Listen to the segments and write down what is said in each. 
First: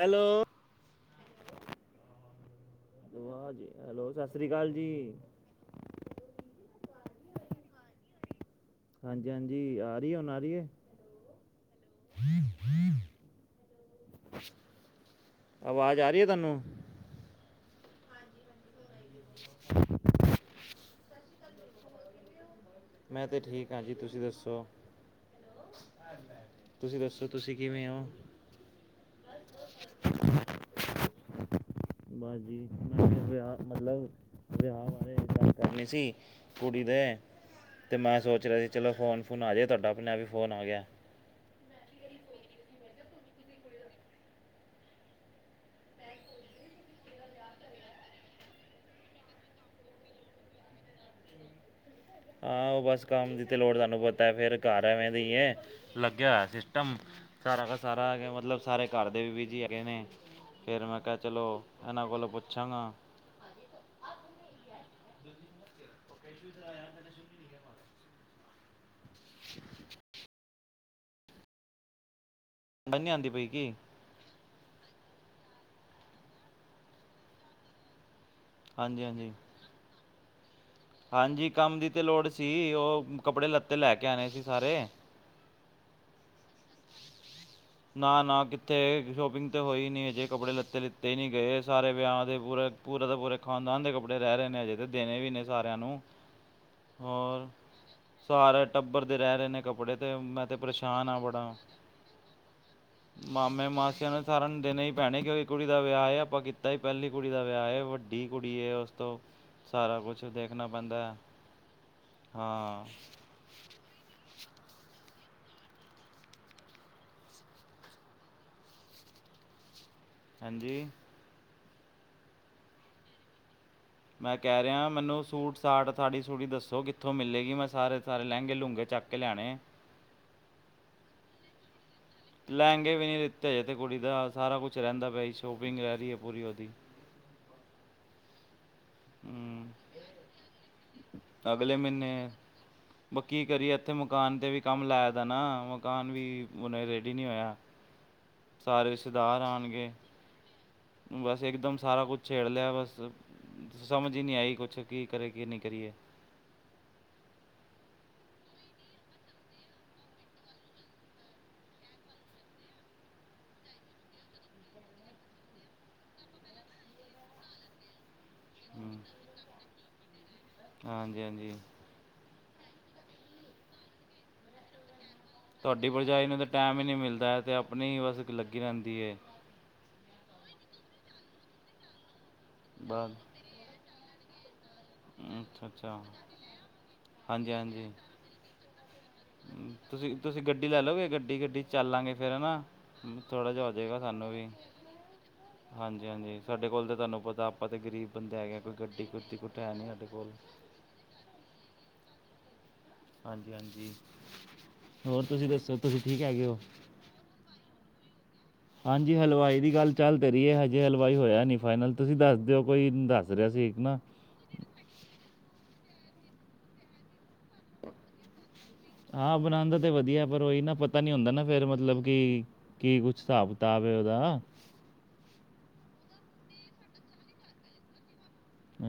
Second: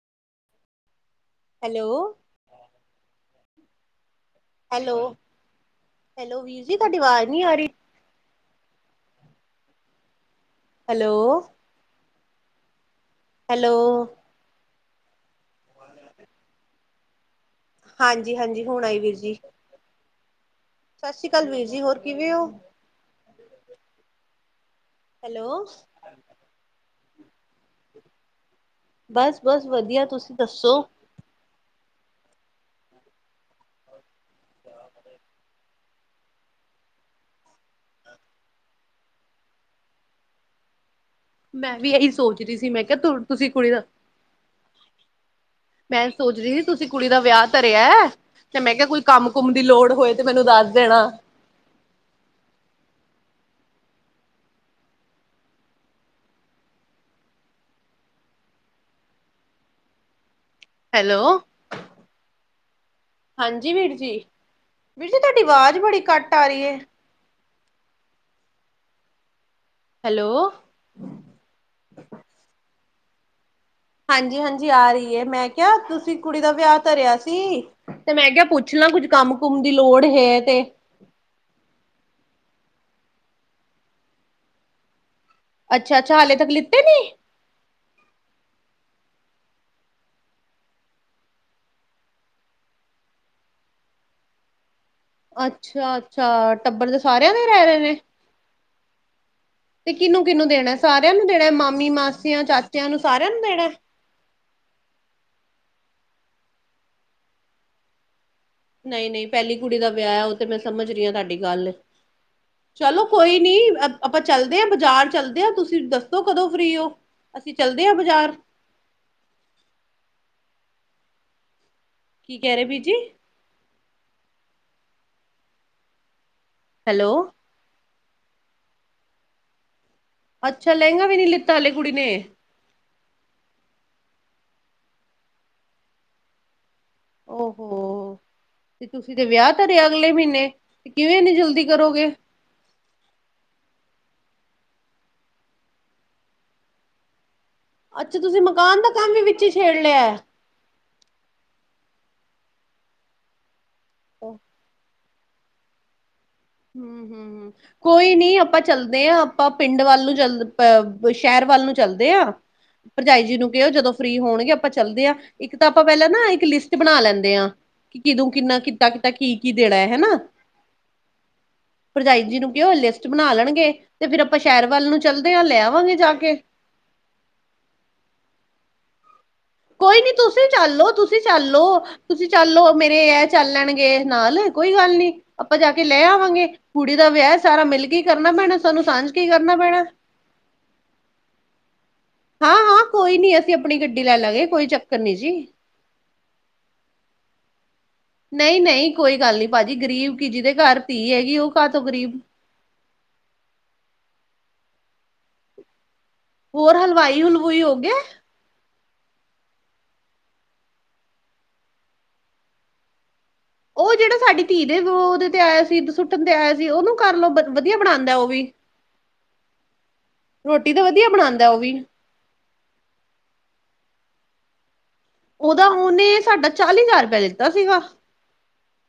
Hello. Hello. ਜ hello, ਸਤਿ ਸ੍ਰੀ ਅਕਾਲ ਹੈਲੋ, ਜੀ। ਹੈਲੋ ਵੀਰ ਜੀ ਤੁਹਾਡੀ ਆਵਾਜ਼ ਨੀ ਆ ਰਹੀ ਹਾਂਜੀ ਹਾਂਜੀ ਆ ਰਹੀ ਹੁਣ ਆ ਰਹੀ ਹੈਲੋ [inaudible] ਹੈਲੋ ਆਵਾਜ਼ ਆ ਰਹੀ ਹੈ ਤੁਹਾਨੂੰ ਹਾਂਜੀ ਹਾਂਜੀ ਹੁਣ ਆਈ ਵੀਰ ਜੀ [inaudible] ਸਤਿ ਸ੍ਰੀ ਅਕਾਲ ਵੀਰ ਜੀ ਹੋਰ ਕਿਵੇਂ ਹੋ। ਮੈਂ ਤਾਂ ਠੀਕ ਹਾਂ ਜੀ ਤੁਸੀਂ ਦੱਸੋ ਹੈਲੋ ਤੁਸੀਂ ਦੱਸੋ ਤੁਸੀਂ ਕਿਵੇਂ ਹੋ ਬਸ ਬਸ ਵਧੀਆ ਤੁਸੀਂ ਦੱਸੋ ਬਾਸਜੀੀ ਮੈਂ ਵਿਆਹ ਮਤਲਬ ਵਿਆਹ ਬਾਰੇ ਗੱਲ ਕਰਨੀ ਸੀ। ਕੁੜਦੇ ਤੇ ਮੈਂ ਸੋਚ ਰਿਹਾ ਸੀ ਚਲੋ ਫੋਨ ਫੋਨ ਆ ਜਾਏ ਤੁਹਾਡਾ ਆਪਣੇ ਆਪ ਹੀ ਫੋਨ ਆ ਗਿਆ। ਮੈਂ ਵੀ ਇਹੀ ਸੋਚ ਰਹੀ ਸੀ ਮੈਂ ਕਿਹਾ ਤੁਸੀਂ ਕੁੜੀ ਦਾ ਮੈਂ ਸੋਚ ਰਹੀ ਸੀ ਤੁਸੀਂ ਕੁੜੀ ਦਾ ਵਿਆਹ ਧਰਿਆ ਹੈ ਤੇ ਮੈਂ ਕਿਹਾ ਕੋਈ ਕੰਮ ਕੁਮ ਦੀ ਲੋੜ ਹੋਏ ਤੇ ਮੈਨੂੰ ਦੱਸ ਦੇਣਾ ਹਾਂ ਉਹ ਬਸ ਕੰਮ ਦੀ ਤੇ ਲੋੜ ਤੁਹਾਨੂੰ ਪਤਾ ਫੇਰ ਘਰ ਐਵੇਂ ਦੇਈ ਐ ਲੱਗਿਆ ਹੋਇਆ ਸਿਸਟਮ ਸਾਰਾ ਕੁ ਸਾਰਾ ਹੈ ਮਤਲਬ ਸਾਰੇ ਘਰ ਦੇ ਵੀ ਬਿਜੀੀ ਹੈਗੇ ਨੇ ਫਿਰ ਮੈਂ ਕਿਹਾ ਹੈਲੋ ਚਲੋ ਇਹਨਾਂ ਕੋਲ ਪੁੱਛਾਂਗਾ। ਹਾਂਜੀ ਵੀਰ ਜੀ ਵੀਰ ਜੀ ਤੁਹਾਡੀ ਆਵਾਜ਼ ਬੜੀ ਘੱਟ ਆ ਰਹੀ ਹੈ। ਹੈਲੋ ਬਨੀੀ ਆਉਂਦੀ ਪਈ ਕਿ ਹਾਂਜੀ ਹਾਂਜੀ ਆ ਰਹੀ ਹੈ, ਮੈਂ ਕਿਹਾ ਤੁਸੀਂ ਕੁੜੀ ਦਾ ਵਿਆਹ ਧਰਿਆ ਸੀ ਤੇ ਮੈਂ ਕਿਹਾ ਪੁੱਛ ਕੁਛ ਨਾ ਹਾਂਜੀ ਕੁੱਝ ਹਾਂਜੀ ਕੰਮ ਕੁਮ ਦੀ ਲੋੜ ਹੈ ਤੇ ਹਾਂਜੀ ਕੰਮ ਦੀ ਤਾਂ ਲੋੜ ਸੀ ਉਹ ਕੱਪੜੇ ਲੱਤੇ ਲੈ ਕੇ ਆਉਣੇ ਸੀ ਸਾਰੇ ਅੱਛਾੱਛਾ ਹਾਲ ਤੱਕ ਲਿੱਖ ਨੇ [inaudible] ਨਾ ਨਾ ਕਿੱਥੇ ਸ਼ੋਪਿੰਗ ਤਾਂ ਹੋਈ ਨਹੀਂ ਅਜੇ ਕੱਪੜੇ ਲੱਤੇ ਲਿੱਤੇ ਨਹੀਂ ਗਏ ਸਾਰੇ ਵਿਆਹ ਦੇ ਪੂਰੇ ਪੂਰਾ ਦਾ ਪੂ ਖਾਨਦਾਨ ਦੇ ਕੱਪੜੇ ਰਹੇ ਨੇ ਅਜੇ ਇਹਦੇ ਦੇਣੇ ਵੀ ਇਹਨੇ ਸਾਰਿਆਂ ਨੂੰ ਅੱਛਾ-ਅੱਛਾ ਟੱਬਰ ਦੇ ਸਾਰਿਆਂ ਹੋਰ ਦੇ ਰਹਿ ਰਹੇ ਨੇ। ਸਾਰਾ ਟੱਬਰ ਦੇ ਰਹਿ ਰਹੇ ਨੇ ਕੱਪੜੇ ਤੇ ਮੈਂ ਤੇ ਪਰੇਸ਼ਾਨ ਹਾਂ ਬੜਾ ਜਿਹੜਾ ਮਾਮੀ ਮਾਸੀਆਂ ਚਾਚਿਆਂ ਨੂੰ ਸਾਰਿਆਂ ਨੂੰ ਮਾਮੇ ਦੇਣਾ। ਮਾਸਿਆਂ ਨੇ ਸਾਰਿਆਂ ਨੂੰ ਦਿਨ ਹੀ ਪੈਣੇ ਕਿ ਕੁੜੀ ਦਾ ਵਿਆਹ ਹੈ ਆਪਾਂ ਕੀਤਾ ਹੀ ਪਹਿਲੀ ਕੁੜੀ ਦਾ ਵਿਆਹ ਹੈ ਵੱ ਡੀ ਕੁੜੀ ਹੈ ਉਸ ਤੋਂ ਨਹੀਂ-ਨਹੀਂ ਪਹਿਲੀ ਕੁੜੀ ਦਾ ਸਾਰਾ ਵਿਆਹ ਹੈ ਕੁਛ ਉਹ ਤੇ ਮੈਂ ਦੇਖਣਾ ਸਮਝ ਰਹੀ ਹਾਂ ਪੈਂਦਾ ਤੁਹਾਡੀ ਗੱਲ ਹਾਂ ਚਲੋ ਕੋਈ ਨੀ ਆਪਾਂ ਚਲਦੇ ਹਾਂ ਬਾਜ਼ਾਰ ਚੱਲਦੇ ਹਾਂ ਤੁਸੀਂ ਦੱਸੋ ਕਦੋਂ ਫਰੀ ਹੋ ਤੂੰਸੀਂ ਚੱਲਦੇ ਹਾਂ ਬਜ਼ਾਰ ਹਾਂਜੀ ਕੀ ਕਹਿ ਰਹੇ ਵੀਰ ਜੀ ਮੈਂ ਕਹਿ ਰਿਹਾ ਮੈਨੂੰ ਸੂਟ ਸਾਟ ਸਾਥੜੀ ਸੁੜੀ ਦੱਸੋ ਹੈਲੋ ਕਿੱਥੋਂ ਮਿਲੇਗੀ ਮੈਂ ਸਾਰੇ ਸਾਰੇ ਲਹਿੰਗੇ ਲੂਹਗੇ ਚੱਕ ਕੇ ਲੈਣੇ ਅੱਛਾ ਲਹਿੰਗਾ ਵੀ ਨਹੀਂ ਲਿੱਤਾ ਹਲੇ ਕੁੜੀ ਨੇ ਲਹਿੰਗੇ ਵੀ ਨਹੀਂ ਦਿੱਤੇ ਜ ਤੇ ਕੁੜੀ ਦਾ ਸਾਰਾ ਕੁਛ ਰਹਿੰਦਾ ਪਿਆ ਜ ਸ਼ੋਪਿੰਗ ਰਹਿ ਰਹੀ ਹੈ ਪੂਰੀ ਉਹਦੀ ਓ ਹੋੋ ਤੇ ਤੁਸੀਂ ਤੇ ਵਿਆਹ ਹੂੰ ਧਰਿਆ ਅਗਲੇ ਮਹੀਨੇ ਤੇ ਕਿਵੇਂਨੀ ਜਲਦੀ ਕਰੋਗੇ ਬ ਕੀ ਕਰੀਏ ਇੱਥੇ ਮਕਾਨ ਤੇ ਵੀ ਕੰਮ ਲਾਇ ਦਾ ਨਾ ਮਕਾਨ ਵੀਨ ਰੇਡੀ ਨੀ ਹੋਇਆ। ਅੱਛਾ ਤੁਸੀਂ ਮਕਾਨ ਸਾਰੇ ਦਾ ਕੰਮ ਵੀ ਰਿਸ਼ਤੇਦਾਰ ਵਿੱਚ ਹੀ ਛੇੜ ਆਣਗੇ ਲਿਆ ਬਸ ਇੱਕਦਮ ਸਾਰਾ ਕੁਛ ਛੇਡ ਲਿਆ ਬਸ ਸਮਝ ਹੀ ਹਮ ਨਹੀਂ ਆਈ ਕੁਛ ਕੀ ਕਰੇ ਕੀ ਨਹੀਂ ਕਰੀਏ। [unintelligible] ਕੋਈ ਨੀ ਆਪਾਂ ਚੱਲਦੇ ਹਾਂ ਆਪਾਂ ਪਿੰਡ ਵੱਲ ਨੂੰ ਚੱਲ ਸ਼ਹਿਰ ਵੱਲ ਨੂੰ ਚੱਲਦੇ ਹਾਂ। ਭਰਜਾਈ ਜੀ ਨੂੰ ਕਹੋ ਜਦੋਂ ਫ੍ਰਰੀ ਹੋਣਗੇ ਆਪਾਂ ਚੱਲਦੇ ਹਾਂ। ਇੱਕ ਤਾਂ ਆਪਾਂ ਪਹਿਲਾਂ ਨਾ ਇੱਕ ਲਿਸਟ ਬਣਾ ਲੈਂਦੇ ਆ। ਕਿ ਕਿਦੋਂ ਕਿੰਨਾ ਕਿੱ ਹੂੰ, ਕੀਤਾ ਕੀ ਕੀ ਦੇਣਾ ਹੈ ਹਨਾ। ਹਾਂਜੀ ਹਾਂਜੀ। ਭਰਜਾਈ ਜੀ ਨੂੰ ਕਿਹੋ ਲਿਸਟ ਬਣਾ ਲੈਣਗੇ ਤੇ ਫਿਰ ਆਪਾਂ ਸ਼ਹਿਰ ਵੱਲ ਨੂੰ ਚੱਲਦੇ ਹਾਂ ਲੈ ਤੁਹਡੀ ਆਵਾਂਗੇ ਜਾ ਭਰਜਾਈ ਕੇ ਨੂੰ ਤਾਂ ਟਾਈਮ ਹੀ ਨਹੀਂ ਮਿਲਦਾ ਹੈ ਤੇ ਆਪਣੀ ਹੀ ਬਸ ਲੱਗੀ ਰਹਿੰਦੀ ਹੈ। ਕੋਈ ਨੀ ਤੁਸੀਂ ਚੱਲੋ ਤੁਸੀਂ ਚੱਲੋ ਤੁਸੀਂ ਚੱਲੋ ਮੇਰੇ ਬਾਅਦ ਇਹ ਚੱਲ ਲੈਣਗੇ ਨਾਲ। ਕੋਈ ਗੱਲ ਨੀ ਆਪਾਂ ਅੱਛਾ ਜਾ ਕੇ ਅੱਛਾ ਲੈ ਆਵਾਂਗੇ ਕੁੜੀ ਦਾ ਵਿਆਹ ਹਾਂਜੀ ਸਾਰਾ ਮਿਲ ਹਾਂਜੀ ਕੇ ਕਰਨਾ ਪੈਣਾ ਸਾਨੂੰ ਸਾਂਝ ਕੇ ਹੀ ਕਰਨਾ ਪੈਣਾ ਤੁਸੀਂ ਤੁਸੀਂ ਗੱਡੀ ਲੈ ਲਓਗੇ ਗੱਡੀ ਗੱਡੀ ਚੱਲਾਂਗੇ। ਹੈ ਨਾ ਫਿਰ ਹਾਂ ਹਾਂ ਕੋਈ ਨਾ ਨੀ ਥੋੜ੍ਹਾ ਅਸੀਂ ਜਿਹਾ ਹੋ ਆਪਣੀ ਜਾਵੇਗਾ ਗੱਡੀ ਲੈ ਸਾਨੂੰ ਲਾਂਗੇ ਵੀ। ਕੋਈ ਚੱਕਰ ਨੀ ਜੀ ਹਾਂਜੀ ਹਾਂਜੀ ਸਾਡੇ ਕੋਲ ਤਾਂ ਤੁਹਾਨੂੰ ਪਤਾ ਆਪਾਂ ਤੇ ਗ਼ਰੀਬ ਨਹੀਂ ਨਹੀਂ ਕੋਈ ਗੱਲ ਨਹੀਂੀ ਭਾਜੀ ਗ਼ਰੀਬ ਕੀ ਕੋਲ ਜਿਹਦੇ ਘਰ ਧੀ ਹੈਗੀ ਉਹ ਘਾਹ ਤੋਂ ਗ਼ਰੀਬ ਹਾਂਜੀ ਹਾਂਜੀ ਹੋਰ ਤੁਸੀਂ ਦੱਸੋ ਤੁਸੀ ਠੀਕ ਹੈਗੇ ਹੋ ਹੋਰ ਹਲਵਾਈ ਹਲਵੁਈ ਹੋ ਗਿਆ ਹਾਂਜੀ ਹਲਵਾਈ ਦੀ ਗੱਲ ਚੱਲ ਤੇ ਰਹੀ ਹੈ ਹਜੇ ਹਲਵਾਈ ਹੋਇਆ ਨਹੀਂ ਫਾਈਨਲ ਤੁਸੀਂ ਦੱਸ ਦਿਓ ਕੋਈ ਦੱਸ ਰਿਹਾ ਸੀ ਇੱਕ ਉਹ ਨਾ ਜਿਹੜਾ ਸਾਡੀ ਧੀ ਦੇ ਤੇ ਗੋਦ ਤੇ ਆਇਆ ਸੀ ਸੁੱਟਣ ਤੇ ਆਇਆ ਸੀ ਉਹਨੂੰ ਕਰ ਲਓ ਵਧੀਆ ਬਣਾਉਂਦਾ ਉਹ ਵੀ ਹਾਂ ਬਣਾਉਣ ਦਾ ਤੇ ਵਧੀਆ ਪਰ ਉਹੀ ਰੋਟੀ ਨਾ ਤਾਂ ਪਤਾ ਵਧੀਆ ਨੀ ਹੁੰਦਾ ਨਾ ਬਣਾਉਂਦਾ ਉਹ ਫੇਿਰ ਵੀ ਮਤਲਬ ਕੀ ਕੀ ਕੁਛ ਹਿਸਾਬ ਕਿਤਾਬ ਉਹਦਾ। ਉਹਦਾ ਉਹਨੇ ਸਾਡਾ ਚਾਲੀ ਹਜ਼ਾਰ ਰੁਪਇਆ ਦਿੱਤਾ ਸੀਗਾ।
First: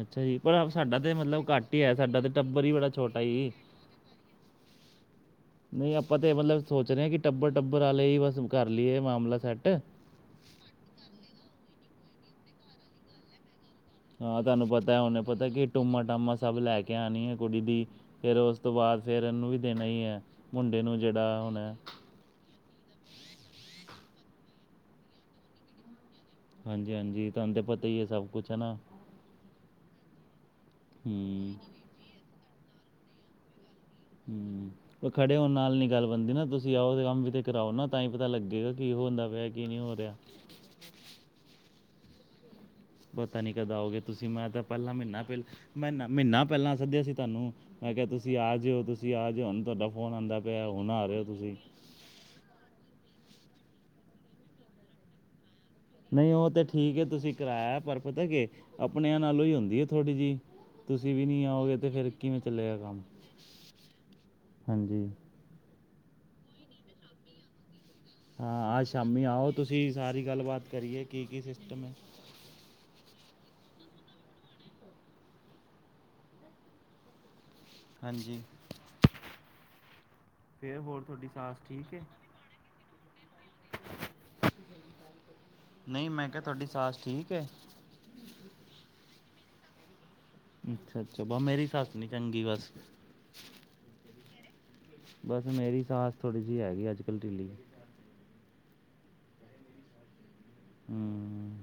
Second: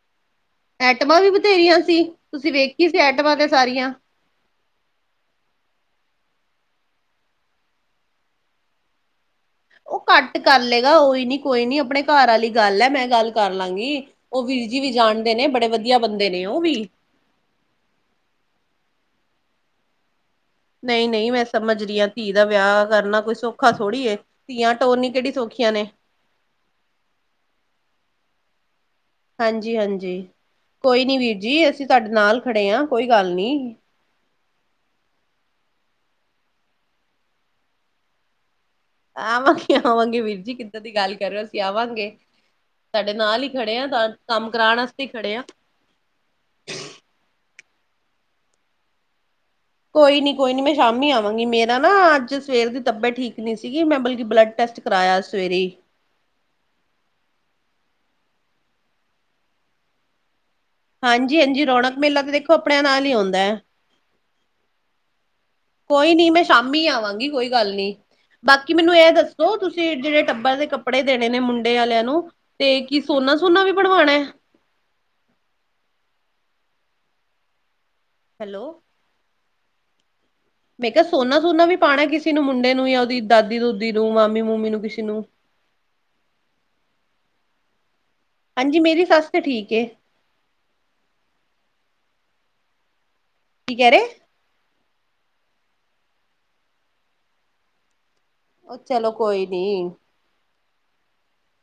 ਅੱਛਾ ਜੀ ਪਰ ਆਪ ਸਾਡਾ ਤੇ ਐਈਟਮਾਂ ਵੀ ਮਤਲਬ ਘੱਟ ਬਥੇਰੀਆਂ ਹੀ ਹੈ ਸੀ। ਸਾਡਾ ਤੇ ਤੁਸੀਂ ਟੱਬਰ ਹੀ ਵੇਖੀ ਬੜਾ ਸੀ ਛੋਟਾ ਐਈਟਮਾਂ ਤੇ ਹੀ ਸਾਰੀਆਂ। [inaudible] ਨਹੀਂ ਆਪਾਂ ਤਾਂ ਮਤਲਬ ਸੋਚ ਰਹੇ ਹਾਂ ਕਿ ਟੱਬਰ ਟੱਬਰ ਵਾਲੇ ਹੀ ਬਸ ਕਰ ਲਈਏ ਮਾਮਲਾ ਸੈੱਟ। ਉਹ ਘੱਟ ਕਰ ਲਏਗਾ ਕੋਈ ਨੀ ਕੋਈ ਨੀ ਆਪਣੇ ਘਰ ਵਾਲੀ ਗੱਲ ਹੈ ਮੈਂ ਗੱਲ ਕਰ ਲਾਂਗੀ। ਹਾਂ ਉਹ ਤੁਹਾਨੂੰ ਵੀਰ ਜੀ ਵੀ ਪਤਾ ਉਹਨੇ ਜਾਣਦੇ ਨੇ ਪਤਾ ਕਿ ਬੜੇ ਵਧੀਆ ਟੂਮਾ ਬੰਦੇ ਟਾਮਾ ਨੇ ਸਭ ਉਹ ਵੀ ਲੈ ਕੇ ਆਉਣੀ ਹੈ ਕੁੜੀ ਦੀ। ਫਿਰ ਉਸ ਤੋਂ ਬਾਅਦ ਫਿਰ ਇਹਨੂੰ ਵੀ ਦੇਣਾ ਹੀ ਹੈ ਮੁੰਡੇ ਨੂੰ ਨਹੀਂ ਨਹੀਂ ਜਿਹੜਾ ਮੈਂ ਹੁਣਾ ਸਮਝ ਰਹੀ ਹਾਂ ਧੀ ਦਾ ਵਿਆਹ ਕਰਨਾ ਕੋਈ ਸੌਖਾ ਥੋੜ੍ਹੀ ਹੈ। ਧੀਆਂ ਟੋਰਨੀ ਕਿਹੜੀ ਸੌਖੀਆਂ ਨੇ ਹਾਂਜੀ ਹਾਂਜੀ ਤਹਾਨੂੰ ਪਤਾ ਹੀ ਹੈ ਸਭ ਕੁਛ ਹਨਾ। ਹਾਂਜੀ ਹਾਂਜੀ ਕੋਈ ਨੀ ਵੀਰ ਹੂੰ ਜੀ ਅਸੀਂ ਤੁਹਾਡੇ ਨਾਲ ਖੜੇ ਹਾਂ ਕੋਈ ਗੱਲ ਨਹੀਂ। ਹਮ ਉਹ ਖੜੇ ਹੋਣ ਨਾਲ ਨੀ ਗੱਲ ਬਣਦੀ ਨਾ ਤੁਸੀਂ ਆਓ ਤੇ ਕੰਮ ਵੀ ਤੇ ਕਰਾਓ ਨਾ ਤਾਂ ਹੀ ਪਤਾ ਲੱਗੇਗਾ। ਕੀ ਹੁੰਦਾ ਪਿਆ ਕੀ ਆਵਾਂਗੇ ਨਹੀਂ ਹੋ ਰਿਹਾ ਆਵਾਂਗੇ ਵੀਰ ਜੀ ਕਿੱਦਾਂ ਦੀ ਗੱਲ ਕਰੋ ਅਸੀਂ ਆਵਾਂਗੇ। ਸਾਡੇ ਪਤਾ ਨਾਲ ਹੀ ਨਹੀਂ ਕਦ ਖੜੇ ਆ ਆਓਗੇ ਤੁਸੀਂ ਕੰਮ ਮੈਂ ਤਾਂ ਕਰਾਉਣ ਪਹਿਲਾਂ ਵਾਸਤੇ ਹੀ ਖੜੇ ਆ। ਪਹਿਲ ਮਹੀਨਾ ਮਹੀਨਾ ਪਹਿਲਾਂ ਸੱਦਿਆ ਸੀ ਤੁਹਾਨੂੰ ਮੈਂ ਕਿਹਾ ਤੁਸੀਂ ਆ ਜਿਓ ਤੁਸੀਂ ਤੁਸੀਂ ਆ ਜਾੳ ਹੋਣ ਤੁਹਾਡਾ ਫੋਨ ਕੋਈ ਨੀ ਆਉਂਦਾ ਕੋਈ ਨੀ ਪਿਆ ਮੈਂ ਹੁਣ ਆ ਸ਼ਾਮੀ ਰਹੇ ਹੋ ਆਵਾਂਗੀ ਤੁਸੀਂ। ਮੇਰਾ ਨਾ ਅੱਜ ਸਵੇਰ ਦੀ ਤਬੀਅਤ ਠੀਕ ਨੀ ਸੀਗੀ ਮੈਂ ਬਲਕਿ ਬਲੱਡ ਟੈਸਟ ਕਰਾਇਆ ਸਵੇਰੇ। ਨਹੀਂ ਉਹ ਤਾਂ ਠੀਕ ਹੈ ਤੁਸੀਂ ਕਿਰਾਇਆ ਪਰ ਪਤਾ ਕਿ ਆਪਣਿਆਂ ਨਾਲੋਂ ਹੀ ਹੁੰਦੀ ਹੈ ਥੋੜੀ ਜਿਹੀ। ਤੁਸੀਂ ਵੀ ਹਾਂਜੀ ਨੀ ਹਾਂਜੀ ਆਓਗੇ ਤੇ ਰੌਣਕ ਫਿਰ ਮੇਲਾ ਕਿਵੇਂ ਦੇਖੋ ਚੱਲੇਗਾ ਆਪਣਿਆਂ ਕੰਮ ਨਾਲ ਹੀ ਆਉਂਦਾ ਹੈ ਹਾਂਜੀ। ਕੋਈ ਨਹੀਂ ਮੈਂ ਸ਼ਾਮੀ ਆਵਾਂਗੀ ਕੋਈ ਗੱਲ ਨਹੀਂ। ਬਾਕੀ ਹਾਂ ਅੱਜ ਮੈਨੂੰ ਇਹ ਸ਼ਾਮੀ ਆਓ ਦੱਸੋ ਤੁਸੀਂ ਜਿਹੜੇ ਸਾਰੀ ਟੱਬਰ ਦੇ ਗੱਲਬਾਤ ਕੱਪੜੇ ਕਰੀਏ ਕੀ ਦੇਣੇ ਨੇ ਕੀ ਮੁੰਡੇ ਸਿਸਟਮ ਹੈ ਵਾਲਿਆਂ ਨੂੰ ਤੇ ਕੀ ਸੋਨਾ ਸੂਨਾ ਵੀ ਬਣਵਾਉਣਾ। ਹਾਂਜੀ। ਹੈਲੋ ਫਿਰ ਮੈਂ ਹੋਰ ਕਿਹਾ ਤੁਹਾਡੀ ਸੋਨਾ ਸਾਸ ਸੁਨਾ ਵੀ ਠੀਕ ਹੈ ਪਾਉਣਾ ਕਿਸੇ ਨੂੰ ਮੁੰਡੇ ਨੂੰ ਜਾਂ ਉਹਦੀ ਦਾਦੀ ਦੂਦੀ ਨੂੰ ਮਾਮੀ ਮੁਮੀ ਨੂੰ ਕਿਸੇ ਨੂੰ। ਨਹੀਂ ਮੈਂ ਕਿਹਾ ਤੁਹਾਡੀ ਸਾਸ ਠੀਕ ਹੈ। ਹਾਂਜੀ, ਮੇਰੀ ਸੱਸ ਤੇ ਠੀਕ ਹੈ। ਅੱਛਾ, ਅੱਛਾ ਵੋ ਮੇਰੀ ਸੱਸ ਨੀ ਚੰਗੀ ਬਸ। ਕੀ ਕਹਿ ਰਹੇ। ਬਸ ਮੇਰੀ ਸਾਸ ਥੋੜ੍ਹੀ ਜਿਹੀ ਹੈਗੀ ਅੱਜ ਕੱਲ੍ਹ ਡਿੱਲੀ। ਉਹ ਚਲੋ ਕੋਈ ਨੀ। ਹਮ। [unintelligible]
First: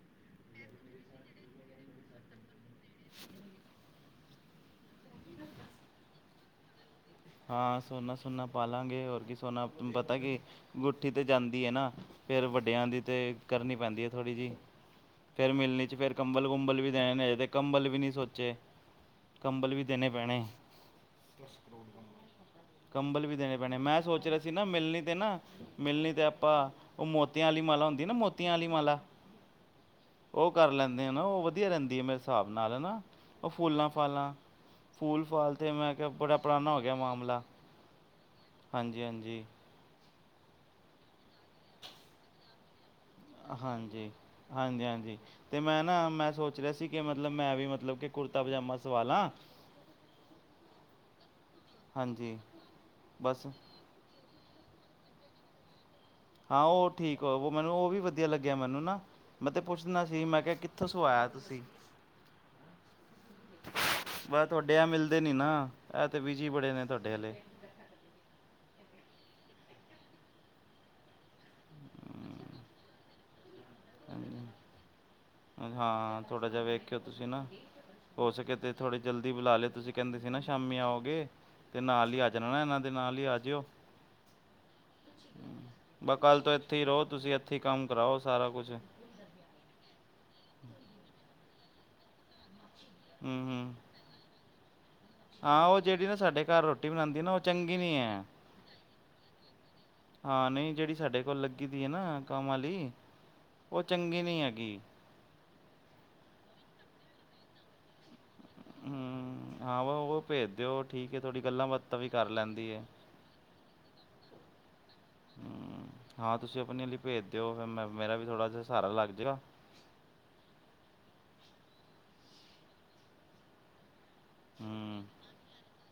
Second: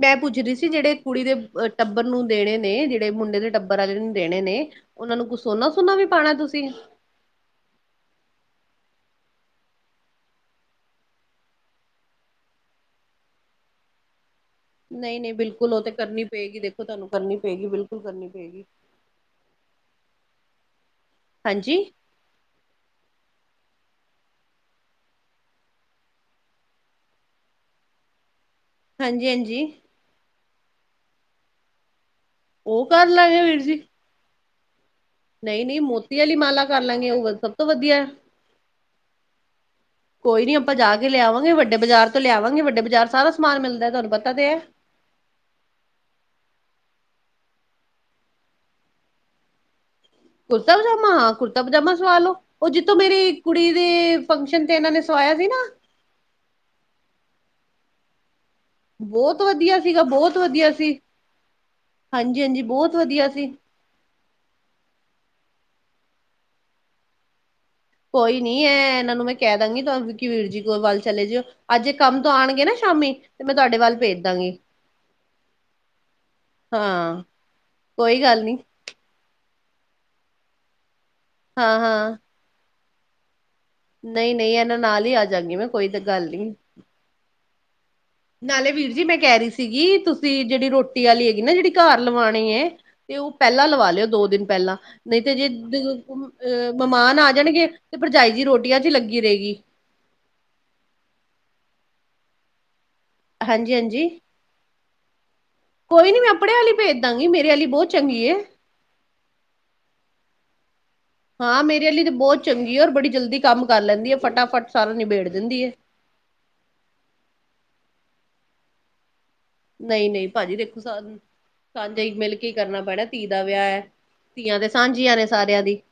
ਮੈਂ ਪੁੱਛ ਰਹੀ ਸੀ ਜਿਹੜੇ ਕੁੜੀ ਦੇ ਟੱਬਰ ਨੂੰ ਦੇਣੇ ਨੇ ਜਿਹੜੇ ਮੁੰਡੇ ਦੇ ਟੱਬਰ ਆਲੇ ਨੂੰ ਦੇਣੇ ਨੇ ਉਹਨਾ ਨੂੰ ਕੁਛ ਸੋਨਾ ਸੁਨਾ ਵੀ ਪਾਣੈ ਤੁਸੀਂ। ਹਾਂ ਸੋਨਾ ਸੋਨਾ ਪਾਾਲਾਂਗੇ ਹੋਰ ਕੀ ਸੋਨਾ ਪਤਾ ਕਿ ਗੁਠੀ ਤੇ ਜਾਂਦੀ ਹੈ ਨਾ ਫੇਰ ਵੱਡਿਆਂ ਦੀ ਤੇ ਕਰਨੀ ਪੈਂਦੀ ਹੈ ਥੋੜ੍ਹੀ ਜਿਹੀ ਨਹੀਂ ਨਹੀਂ ਫੇਰ ਬਿਲਕੁਲ ਉਹ ਮਿਲਣੀ ਤੇ ਚ ਫੇਰ ਕਰਨੀ ਕੰਬਲ ਪਏਗੀ ਕੁੰਬਲ ਦੇਖੋ ਵੀ ਤੁਹਾਨੂੰ ਦੇਣੇ ਨੇ ਅਜੇ ਕਰਨੀ ਤੇ ਪਏਗੀ ਕੰੰਬਲ ਵੀ ਬਿਲਕੁਲ ਨਹੀਂ ਕਰਨੀ ਸੋਚੇ। ਪਏਗੀ ਕੰੰਬਲ ਵੀ ਦੇਣੇ ਪੈਣੇ ਹਾਂਜੀ। ਕੰਬਲ ਵੀ ਦੇਣੇ ਪੈਣੇ ਮੈਂ ਸੋਚ ਰਿਹਾ ਸੀ ਨਾ ਮਿਲਣੀ ਤੇ ਨਾ ਮਿਲਣੀ ਤੇ ਆਪਾਂ ਉਹ ਮੋਤਆਂ ਵਾਲੀ ਮਾਲਾ ਹੁੰਦੀ ਨਾ ਮੋਤੀ ਤੀ ਆਲੀ ਮਾਲਾ ਹਾਂਜੀ ਹਾਂਜੀ ਉਹ ਕਰ ਲੈਨੇ ਆ ਨਾ ਉਹ ਵਧੀਆ ਰਹਿੰਦੀ ਹੈ ਮੇ ਹਿਸਾਬ ਨਾਲ ਉਹ ਹਨਾ ਕਰ ਲਾਂਗੇ ਉਹ ਵੀਰ ਜੀ ਫੂਲਾਂ ਫਾਲਾਂ ਫੂਲ ਫਾਲ ਨਹੀਂ ਤੇ ਨਹੀਂ ਮੈਂ ਕਿਹਾ ਮੋਤੀ ਵਾਲੀ ਬੜਾ ਮਾਲਾ ਪੁਰਾਣਾ ਹੋ ਕਰ ਗਿਆ ਲਾਂਗੇ ਉਹ ਮਾਮਲਾ ਸਭ ਤੋਂ ਵਧੀਆ ਹਾਂਜੀ- ਹਾਂਜੀ। ਕੋਈ ਨੀ ਆਪਾਂ ਜਾ ਕੇ ਲਿਆਵਾਂਗੇ ਵੱਡੇ ਬਾਜ਼ਾਰ ਤੋਂ ਲਿਆਵਾਂਗੇ ਵੱਡੇ ਬਾਜ਼ਾਰ ਸਾਰਾ ਸਮਾਨ ਮਿਲਦਾ ਤੁਹਾਨੂੰ ਹਾਂਜੀ ਪਤਾ ਤੇ ਹੈ। ਹਾਂਜੀ -ਹਾਂਜੀ। ਤੇ ਮੈਂ ਨਾ ਮੈਂ ਸੋਚ ਰਿਹਾ ਸੀ ਕਿ ਮਤਲਬ ਮੈਂ ਵੀ ਮਤਲਬ ਕਿ ਕੁੜਤਾ ਪਜਾਮਾ ਸਵਾਲਾ। ਕੁੜਤਾ ਪਜਾਮਾ ਹਾਂ, ਕੁੜਤਾ ਪਜਾਮਾ ਸੁਵਾਲੋ, ਹਾਂਜੀ ਉਹ ਜਿੱਥੋਂ ਮੇਰੀ ਬਸ ਕੁੜੀ ਦੇ ਫੰਕਸ਼ਨ ਤੇ ਇਹਨਾਂ ਨੇ ਸਵਾਇਆ ਸੀ ਨਾ। ਹਾਂ ਉਹ ਠੀਕ ਹੈ ਮੈਨੂੰ ਉਹ ਵੀ ਵਧੀਆ ਲੱਗਿਆ ਮੈਨੂੰ ਬਹੁਤ ਮੈਂ ਤੇ ਵਧੀਆ ਸੀਗਾ ਪੁੱਛਣਾ ਸੀ ਬਹੁਤ ਮੈਂ ਕਿਹਾ ਵਧੀਆ ਕਿੱਥੋਂ ਸੀ ਸਵਾਇਆ ਤੁਸੀਂ। ਹਾਂਜੀ ਹਾਂਜੀ ਬਹੁਤ ਵਧੀਆ ਸੀ ਬਸ ਤੁਹਾਡੇ ਆ ਮਿਲਦੇ ਨੀ ਨਾ ਇਹ ਤੇ ਬਜੀ ਬੜੇ ਨੇ ਤੁਹਾਡੇ ਆਲੇ। ਕੋਈ ਨੀ ਹੈ ਇਹਨਾਂ ਨੂੰ ਮੈਂ ਕਹਿ ਦਾਂਗੀ ਵਿਕੀ ਵੀਰ ਜੀ ਕੋ ਵੱਲ ਚਲੇ ਜੀਓ। ਅੱਜ ਕੰਮ ਤੋਂ ਆਉਣਗੇ ਨਾ ਸ਼ਾਮੀ ਤੇ ਮੈਂ ਤੁਹਾਡੇ ਵੱਲ ਭੇਜ ਹਾਂਜੀ ਦਾਂਗੀ। ਹਾਂ ਥੋੜਾ ਜਿਹਾ ਵੇਖਿਓ ਹਾਂ ਤੁਸੀਂ ਨਾ ਕੋਈ ਹੋ ਗੱਲ ਸਕੇ ਨੀ ਤੇ ਥੋੜੀ ਜਲਦੀ ਬੁਲਾ ਲਏ ਤੁਸੀਂ ਕਹਿੰਦੇ ਸੀ ਨਾ ਸ਼ਾਮੀ ਆਓਗੇ ਹਾਂ ਤੇ ਨਾਲ ਹਾਂ ਹੀ ਹਨਾ ਇਹਨਾਂ ਦੇ ਨਾਲ ਹੀ ਆਜਿਓ ਨਹੀਂ ਨਹੀਂ ਇਹਨਾਂ ਨਾਲ ਹੀ ਆ ਜਾਂਗੀ ਮੈਂ ਕੋਈ ਤਾਂ ਗੱਲ ਨਹੀ। ਉੱਥੀ ਰਹੋ ਤੁਸੀਂ ਅੱਥੀਂ ਕੰਮ ਕਰਾਓ ਸਾਰਾ ਕੁਛ। ਵੀਰ ਜੀ ਮੈਂ ਕਹਿ ਰਹੀ ਸੀਗੀ ਤੁਸੀਂ ਜਿਹੜੀ ਰੋਟੀ ਵਾਲੀ ਹੈਗੀ ਨਾ ਜਿਹੜੀ ਘਰ ਲਵਾਉਣੀ ਹੈ ਤੇ ਉਹ ਹੂੰ ਪਹਿਲਾਂ ਹੂੰ ਲਵਾ ਲਿਓ ਦੋ ਦਿਨ ਪਹਿਲਾਂ ਨਹੀਂ ਤੇ ਜੇ ਹਾਂ ਉਹ ਜਿਹੜੀ ਨਾ ਸਾਡੇ ਘਰ ਰੋਟੀ ਮਮਾਨ ਬਣਾਉਂਦੀ ਆ ਨਾ ਉਹ ਜਾਣਗੇ ਚੰਗੀ ਤੇ ਨਹੀਂ ਹੈ ਭਰਜਾਈ ਜੀ ਰੋਟੀਆਂ ਚ ਹੀ ਲੱਗੀ ਰਹੇਗੀ। ਹਾਂ ਨਹੀਂ ਜਿਹੜੀ ਸਾਡੇ ਕੋਲ ਲੱਗੀ ਦੀ ਏ ਨਾ ਕੰਮ ਆਲੀ ਹਾਂਜੀ-ਹਾਂਜੀ। ਕੋਈ ਨੀ ਮੈਂ ਆਪਣੇ ਆਲੀ ਭੇਜ ਦਾਂਗੀ ਮੇਰੇ ਆਲੀ ਬਹੁਤ ਚੰਗੀ ਏ। ਹਮ ਹਾਂ ਵਾ ਉਹ ਭੇਜ ਦਿਓ ਠੀਕ ਹੈ ਥੋੜ੍ਹੀ ਹਾਂ ਗੱਲਾਂ ਮੇਰੇ ਬਾਤਾਂ ਆਲੀ ਵੀ ਤਾਂ ਕਰ ਬਹੁਤ ਲੈਂਦੀ ਚੰਗੀ ਹੈ ਔਰ ਬੜੀ ਜਲਦੀ ਕੰਮ ਕਰ ਲੈਂਦੀ ਏ ਫਟਾਫਟ ਸਾਰਾ ਨਿਬੇੜ ਦਿੰਦੀ ਏ। ਹੂੰ ਹਾਂ ਤੁਸੀਂ ਆਪਣੇ ਲਈ ਭੇਜ ਦੇਓ ਫੇਰ ਮੈਂ ਮੇਰਾ ਵੀ ਥੋੜ੍ਹਾ ਜਿਹਾ ਸਾਰਾ ਲੱਗ ਜੇਗਾ। ਨਹੀਂ ਨਹੀਂ ਭਾਜੀ ਦੇਖੋ ਸ ਸਾਂਝ ਮਿਲ ਕੇ ਕਰਨਾ ਪੈਣਾਾ ਧੀ ਦਾ ਵਿਆਹ ਹੈ। ਧੀਆਂ ਤੇ ਹੂੰ ਸਾਂਝੀਆਂ ਨੇ ਸਾਰਿਆਂ ਦੀ।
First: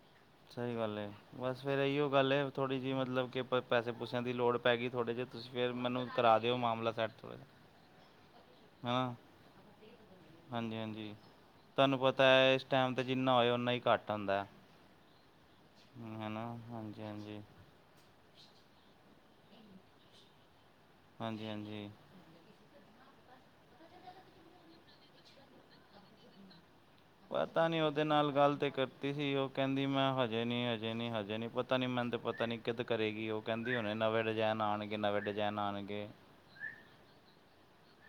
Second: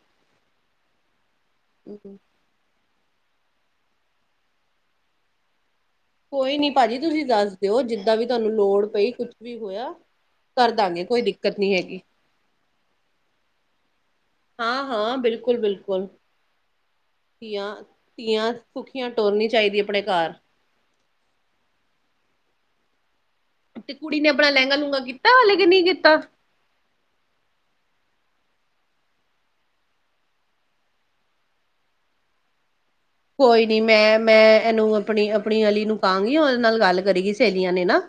ਸਹੀ ਗੱਲ ਏ ਬਸ ਫੇਰ ਇਹੀਓ ਗੱਲ ਏ ਥੋੜ੍ਹੀ ਜਿਹੀ ਮਤਲਬ ਪੈੇਸੇ ਪੂਸਿਆਂ ਦੀ ਲੋੜ ਪੈਗਈ ਥੋੜ੍ਹੇ ਜਹੇ ਤੁਸੀਂ ਫੇਰ ਮੈਨੂੰ ਕਰਾ ਦਿਓ ਕੋਈ ਨੀ ਮਾਮਲਾ ਭਾਜੀ ਸੈੱਟ ਤੁਸੀਂ ਥੋੜ੍ਹਾ। ਦੱਸ ਦਿਓ ਜਿੱਦਾਂ ਵੀ ਤੁਹਾਨੂੰ ਲੋੜ ਜਿਹਾ ਪਈ ਹੈਨਾ ਕੁਛ ਵੀ ਹੋਇਆ ਕਰ ਹਾਂਜੀ ਦਾਂਗੇ ਹਾਂਜੀ ਕੋਈ ਦਿੱਕਤ ਨੀ ਤੁਹਾਨੂੰ ਹੈਗੀ। ਪਤਾ ਹੈ ਇਸ ਟਾਈਮ ਤੇ ਜਿੰਨਾ ਹੋਏ ਉਨਾ ਹੀ ਘੱਟ ਹੁੰਦਾ ਹੈ। ਹਾਂ-ਹਾਂ ਬਿਲਕੁਲ-ਬਿਲਕੁਲ। ਹੈ ਨਾ ਹਾਂਜੀ ਹਾਂਜੀ ਧੀਆਂ ਤੀਆਂ ਭੱਖੀਆਂ ਟੋਰਨੀ ਚਾਹੀਦੀ ਆਪਣੇ ਘਰ। ਹਾਂਜੀ-ਹਾਂਜੀ। ਤੇ ਕੁੜੀ ਨੇ ਆਪਣਾ ਲਹਿੰਗਾ ਲੂੰਘਗਾ ਕੀਤਾ ਹਲੇ ਕੇ ਨਹੀਂ ਕੀਤਾ। ਪਤਾ ਨੀ ਉਹਦੇ ਨਾਲ ਗੱਲ ਤੇ ਕਰਤੀ ਸੀ ਉਹ ਕਹਿੰਦੀ ਮੈਂ ਹਜੇ ਨੀ ਹਜੇ ਨੀ ਹਜੇ ਨੀ ਪਤਾ ਨੀ ਮੈਨੂੰ ਤੇ ਪਤਾ ਨੀ। ਕਰੇਗੀ। ਉਹ ਕੋਈ ਕਹਿੰਦੀ ਨੀ ਹੁਣੇ ਮੈਂ ਨਵੇਂ ਮੈਂ ਡਿਜ਼ਾਇਨ ਇਹਨੂੰ ਆਉਣਗੇ ਨਵੇਂ ਆਪਣੀ ਡਿਜ਼ਾਇਨ -ਆਪਣੀ ਅਲੀ ਨੂੰ ਆਉਣਗੇ ਕਹਾਂਗੀ ਉਹਦੇ ਨਾਲ ਗੱਲ ਕਰੇਗੀ। ਸਹੇਲੀਆਂ ਨੇ ਨਾ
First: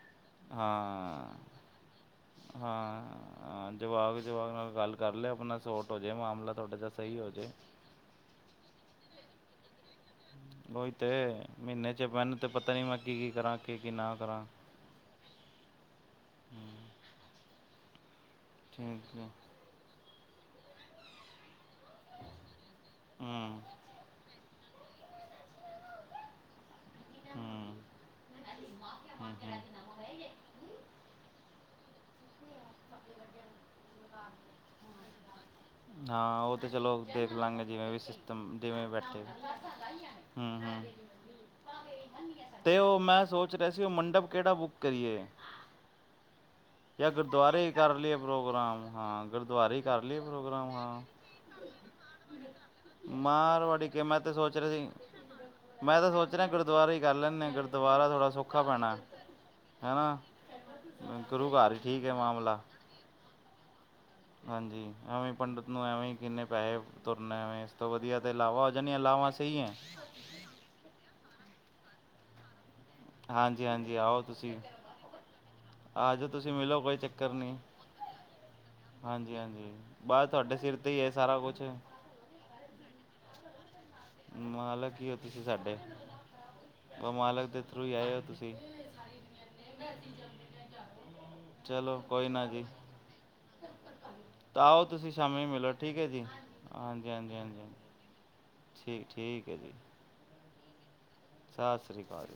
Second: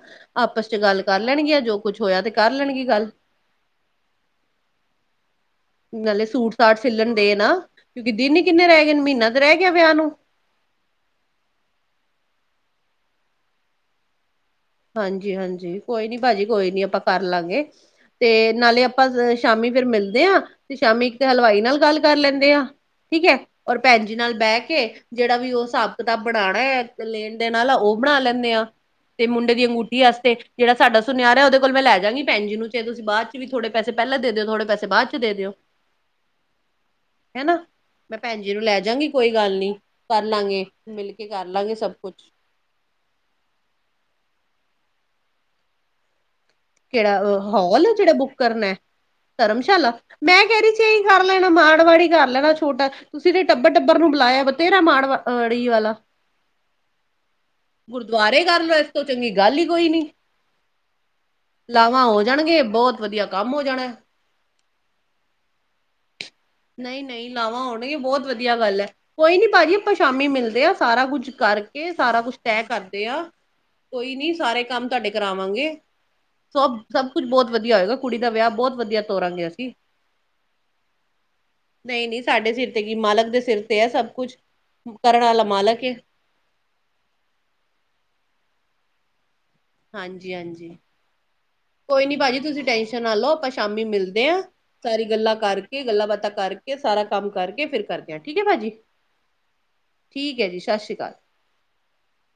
ਆਪਸ ਚ ਗੱਲ ਕਰ ਹਾਂ ਲੈਣਗੀਆਂ ਜੋ ਕੁਛ ਹੋਇਆ ਤੇ ਕਰ ਲੈਣ ਗਈ ਗੱਲ ਹਾਂ ਜਵਾਕ, ਜਵਾਕ ਨਾਲ ਗੱਲ ਕਰ ਲਿਓ ਆਪਣਾ ਸੋਟ ਹੋ ਜਾਵੇ ਨਾਲੇ ਮਾਮਲਾ ਸੂਟ ਤੁਹਾਡੇ ਸਾਟ ਤਾਂ ਸਿਲਣ ਸਹੀ ਹੋ ਦੇ ਜਾਵੇ ਨਾ ਕਿਉਂਕਿ ਦਿਨ ਹੀ ਕਿੰਨੇ ਰਹਿ ਗਏ ਨੇ ਮਹੀਨਾ ਤੇ ਰਹਿ ਗਿਆ ਵਿਆਹ ਨੂੰ ਬਹੀ ਤੇ ਮਹੀਨੇ ਚ ਮੈਨੂੰ ਤੇ ਪਤਾ ਨੀ ਮੈਂ ਕੀ -ਕੀ ਕਰਾਂ ਕੀ- ਕੀ ਨਾ ਕਰਾਂ ਹਾਂਜੀ ਹਾਂਜੀ ਕੋਈ ਨੀ ਭਾਜੀ ਕੋਈ ਨੀ ਆਪਾਂ ਕਰ ਲਵਾਂਗੇ ਤੇ ਨਾਲੇ ਆਪਾਂ ਠੀਕ ਹੈ ਸ਼ਾਮੀ ਫਿਰ ਮਿਲਦੇ ਆ ਤੇ ਸ਼ਾਮੀ ਇੱਕਤੇ ਹਲਵਾਈ ਨਾਲ ਗੱਲ ਕਰ ਲੈਂਦੇ ਆ ਠੀਕ ਹੈ ਹਮ ਔਰ ਭੈਣ ਜੀ ਨਾਲ ਬਹਿ ਕੇ ਜਿਹੜਾ ਵੀ ਉਹ ਹਿਸਾਬ ਕਿਤਾਬ ਬਣਾਉਣਾ ਹੈ, ਹਮ ਲੈਣ ਦੇਣ ਵਾਲਾ ਹਮ ਉਹ ਬਣਾ ਲੈਂਦੇ ਆ, ਤੇ ਮੁੰਡੇ ਹਮ ਗੁੱਡੀ ਵਾਸਤੇ ਜਿਹੜਾ ਸਾਡਾ ਸੁਨਿਆਰ ਹੈ ਉਹਦੇ ਕੋਲ ਮੈਂ ਲੈ ਜਾਵਾਂਗੀ ਭੈਨ ਜੀ ਨੂੰ ਫੇ ਤੁਸੀ ਬਾਅਦ ਚ ਵੀ ਥੋੜੇ ਪੈੇ ਪਹਿਲਾ ਦੇ ਦਿਓ ਥੋੜੇੈੇ ਬਾਅਦ ਚ ਦੇ ਦਿਓ ਹਾਂ ਉਹ ਤੇ ਚਲੋ ਦੇਖ ਹਨਾ ਲਾਂਗੇ ਜਿਵੇਂ ਵੀ ਮੈਂ ਭੈਣ ਜੀ ਸਿਸਟਮ ਨੂੰ ਲੈ ਜਿਵੇਂ ਜਾਗੀ ਬੈਠੇ ਕੋਈ ਗੱਲ ਨੀ ਕਰ ਹਮ ਲਾਂਗੇ ਹਮ ਮਿਲ ਕੇ ਕਰ ਲਾਂਗੇ ਸਭ ਕੁੱਛ ਤੇ ਉਹ ਮੈਂ ਸੋਚ ਰਿਹਾ ਸੀ ਉਹ ਮੰਡਪ ਕਿਹੜਾ ਬੁੱਕ ਕਰੀਏ। ਜਾਂ ਕਿਹੜਾ ਉਹ ਗੁਰਦੁਆਰੇ ਹੀ ਹਲ ਹੈ ਕਰ ਜਿਹੜੇ ਲਈਏ ਬੁੱਕਰ ਨੇ ਪ੍ਰੋਗਰਾਮ ਹਾਂ ਗੁਰਦੁਆਰੇ ਹੀ ਧਰਮਸ਼ਾਲਾ ਕਰ ਲਈਏ ਮੈਂ ਕਹਿ ਪ੍ਰੋਗਰਾਮ ਰਹੀ ਹਾਂ ਏਹੀ ਕਰ ਲੈਣਾ ਮਾੜਵਾੜੀ ਕਰ ਲੈਣਾ ਛੋਟਾ ਤੁਸੀਂ ਤੇ ਮਾਰਵਾੜੀ ਟੱਬਰ-ਟੱਬਰ ਕੇ ਨੂੰ ਮੈਂ ਤੇ ਬੁਲਾਇਆ ਸੋਚ ਰਿਹਾ ਬਥੇਰਾ ਸੀ ਮਾੜਵੜੀ ਵਾਲਾ। ਮੈਂ ਤਾਂ ਸੋਚ ਰਿਹਾ ਗੁਰਦੁਆਰਾ ਹੀ ਕਰ ਲੈਂਦੇ ਹਾਂ ਗੁਰਦੁਆਰਾ ਥੋੜ੍ਹਾ ਗੁਰਦੁਆਰੇ ਸੌਖਾ ਕਰ ਲੋ ਇਸ ਪੈਣਾ ਤੋਂ ਚੰਗੀ ਗੱਲ ਹੀ ਕੋਈ ਹੈ ਨੀ। ਨਾ ਗੁਰੂ ਘਾਰ ਹੋ ਜਾਣਗੇ ਬਹੁਤ ਵਧੀਆ ਕੰਮ ਹੋ ਜਾਣਾ। ਹਾਂਜੀ, ਐਵੇਂ ਪੰਡਿਤ ਨੂੰ, ਐਵੇਂ ਹੀ ਕਿੰਨੇ ਪੈਸੇ ਨਹੀਂ- ਨਹੀਂ ਤੁਰਨੇ ਲਾਵਾਂ ਐਵੇਂ ਇਸ ਤੋਂ ਹੋਣਗੇ ਬਹੁਤ ਤਾਂ ਵਧੀਆ ਇਲਾਵਾ ਹੋ ਗੱਲ ਹੈ ਜਾਣੀਆਂ ਇਲਾਵਾ ਕੋਈ ਨੀ ਸਹੀ ਹੈ ਭਾਜੀ ਆਪਾਂ ਸ਼ਾਮੀ ਮਿਲਦੇ ਹਾਂ ਸਾਰਾ ਕੁੱਝ ਕਰਕੇ ਸਾਰਾ ਕੁਛ ਤੈਅ ਕਰਦੇ ਆ, ਹਾਂਜੀ ਹਾਂਜੀ ਕੋਈ ਆਓ ਨੀ ਤੁਸੀਂ ਸਾਰੇ ਕੰਮ ਤੁਹਾਡੇ ਕਰਾਵਾਂਗੇ ਆ ਜਾਓ ਤੁਸੀਂ ਸਭ, ਮਿਲੋ ਕੋਈ ਸਭ ਕੁਛ ਚੱਕਰ ਬਹੁਤ ਨਹੀਂ ਵਧੀਆ ਹੋਏਗਾ ਕੁੜੀ ਦਾ ਵਿਆਹ ਬਹੁਤ ਵਧੀਆ ਹਾਂਜੀ ਤੋਰਾਂਗੇ ਅਸੀਂ ਹਾਂਜੀ ਬਸ ਤੁਹਾਡੇ ਸਿਰ ਤੇ ਹੀ ਹੈ ਸਾਰਾ ਕੁਛ ਨਹੀਂ -ਨਹੀਂ ਸਾਡੇ ਸਿਰ ਤੇ ਕੀ, ਮਾਲਕ ਦੇ ਸਿਰ ਤੇ ਹੈ ਸਭ ਕੁਛ ਮਾਲਕ ਹੀ ਹੋ ਕਰਨ ਤੁਸੀਂ ਵਾਲਾ ਸਾਡੇ ਮਾਲਕ ਹੈ ਬ ਮਾਲਕ ਦੇ ਥਰੂ ਹੀ ਆਏ ਹੋ ਤੁਸੀਂ ਹਾਂਜੀ- ਹਾਂਜੀ ਚਲੋ ਕੋਈ ਨੀ ਭਾਜੀ ਨਾ ਤੁਸੀਂ ਜੀ ਟੈਂਨਸ਼ਨ ਨਾ ਲਓ ਆਪਾਂ ਸ਼ਾਮੀ ਮਿਲਦੇ ਹਾਂ ਤਾਂ ਆਓ ਸਾਰੀ ਤੁਸੀਂ ਗੱਲਾਂ ਸ਼ਾਮੀ ਮਿਲੋ ਕਰਕੇ, ਠੀਕ ਹੈ ਗੱਲਾਂ ਜੀ ਬਾਤਾਂ ਕਰਕੇ, ਸਾਰਾ ਹਾਂਜੀ ਕੰਮ ਹਾਂਜੀ ਹਾਂਜੀ ਕਰਕੇ ਹਾਂਜੀ, ਫਿਰ ਕਰਦੇ ਆ ਠੀਕ ਹੈ ਭਾਜੀ ਠੀਕ- ਠੀਕ ਹੈ ਜੀ ਠੀਕ ਹੈ ਜੀ ਸਤਿ ਸ਼੍ਰੀ ਅਕਾਲ। ਸਤਿ ਸ਼੍ਰੀ ਅਕਾਲ।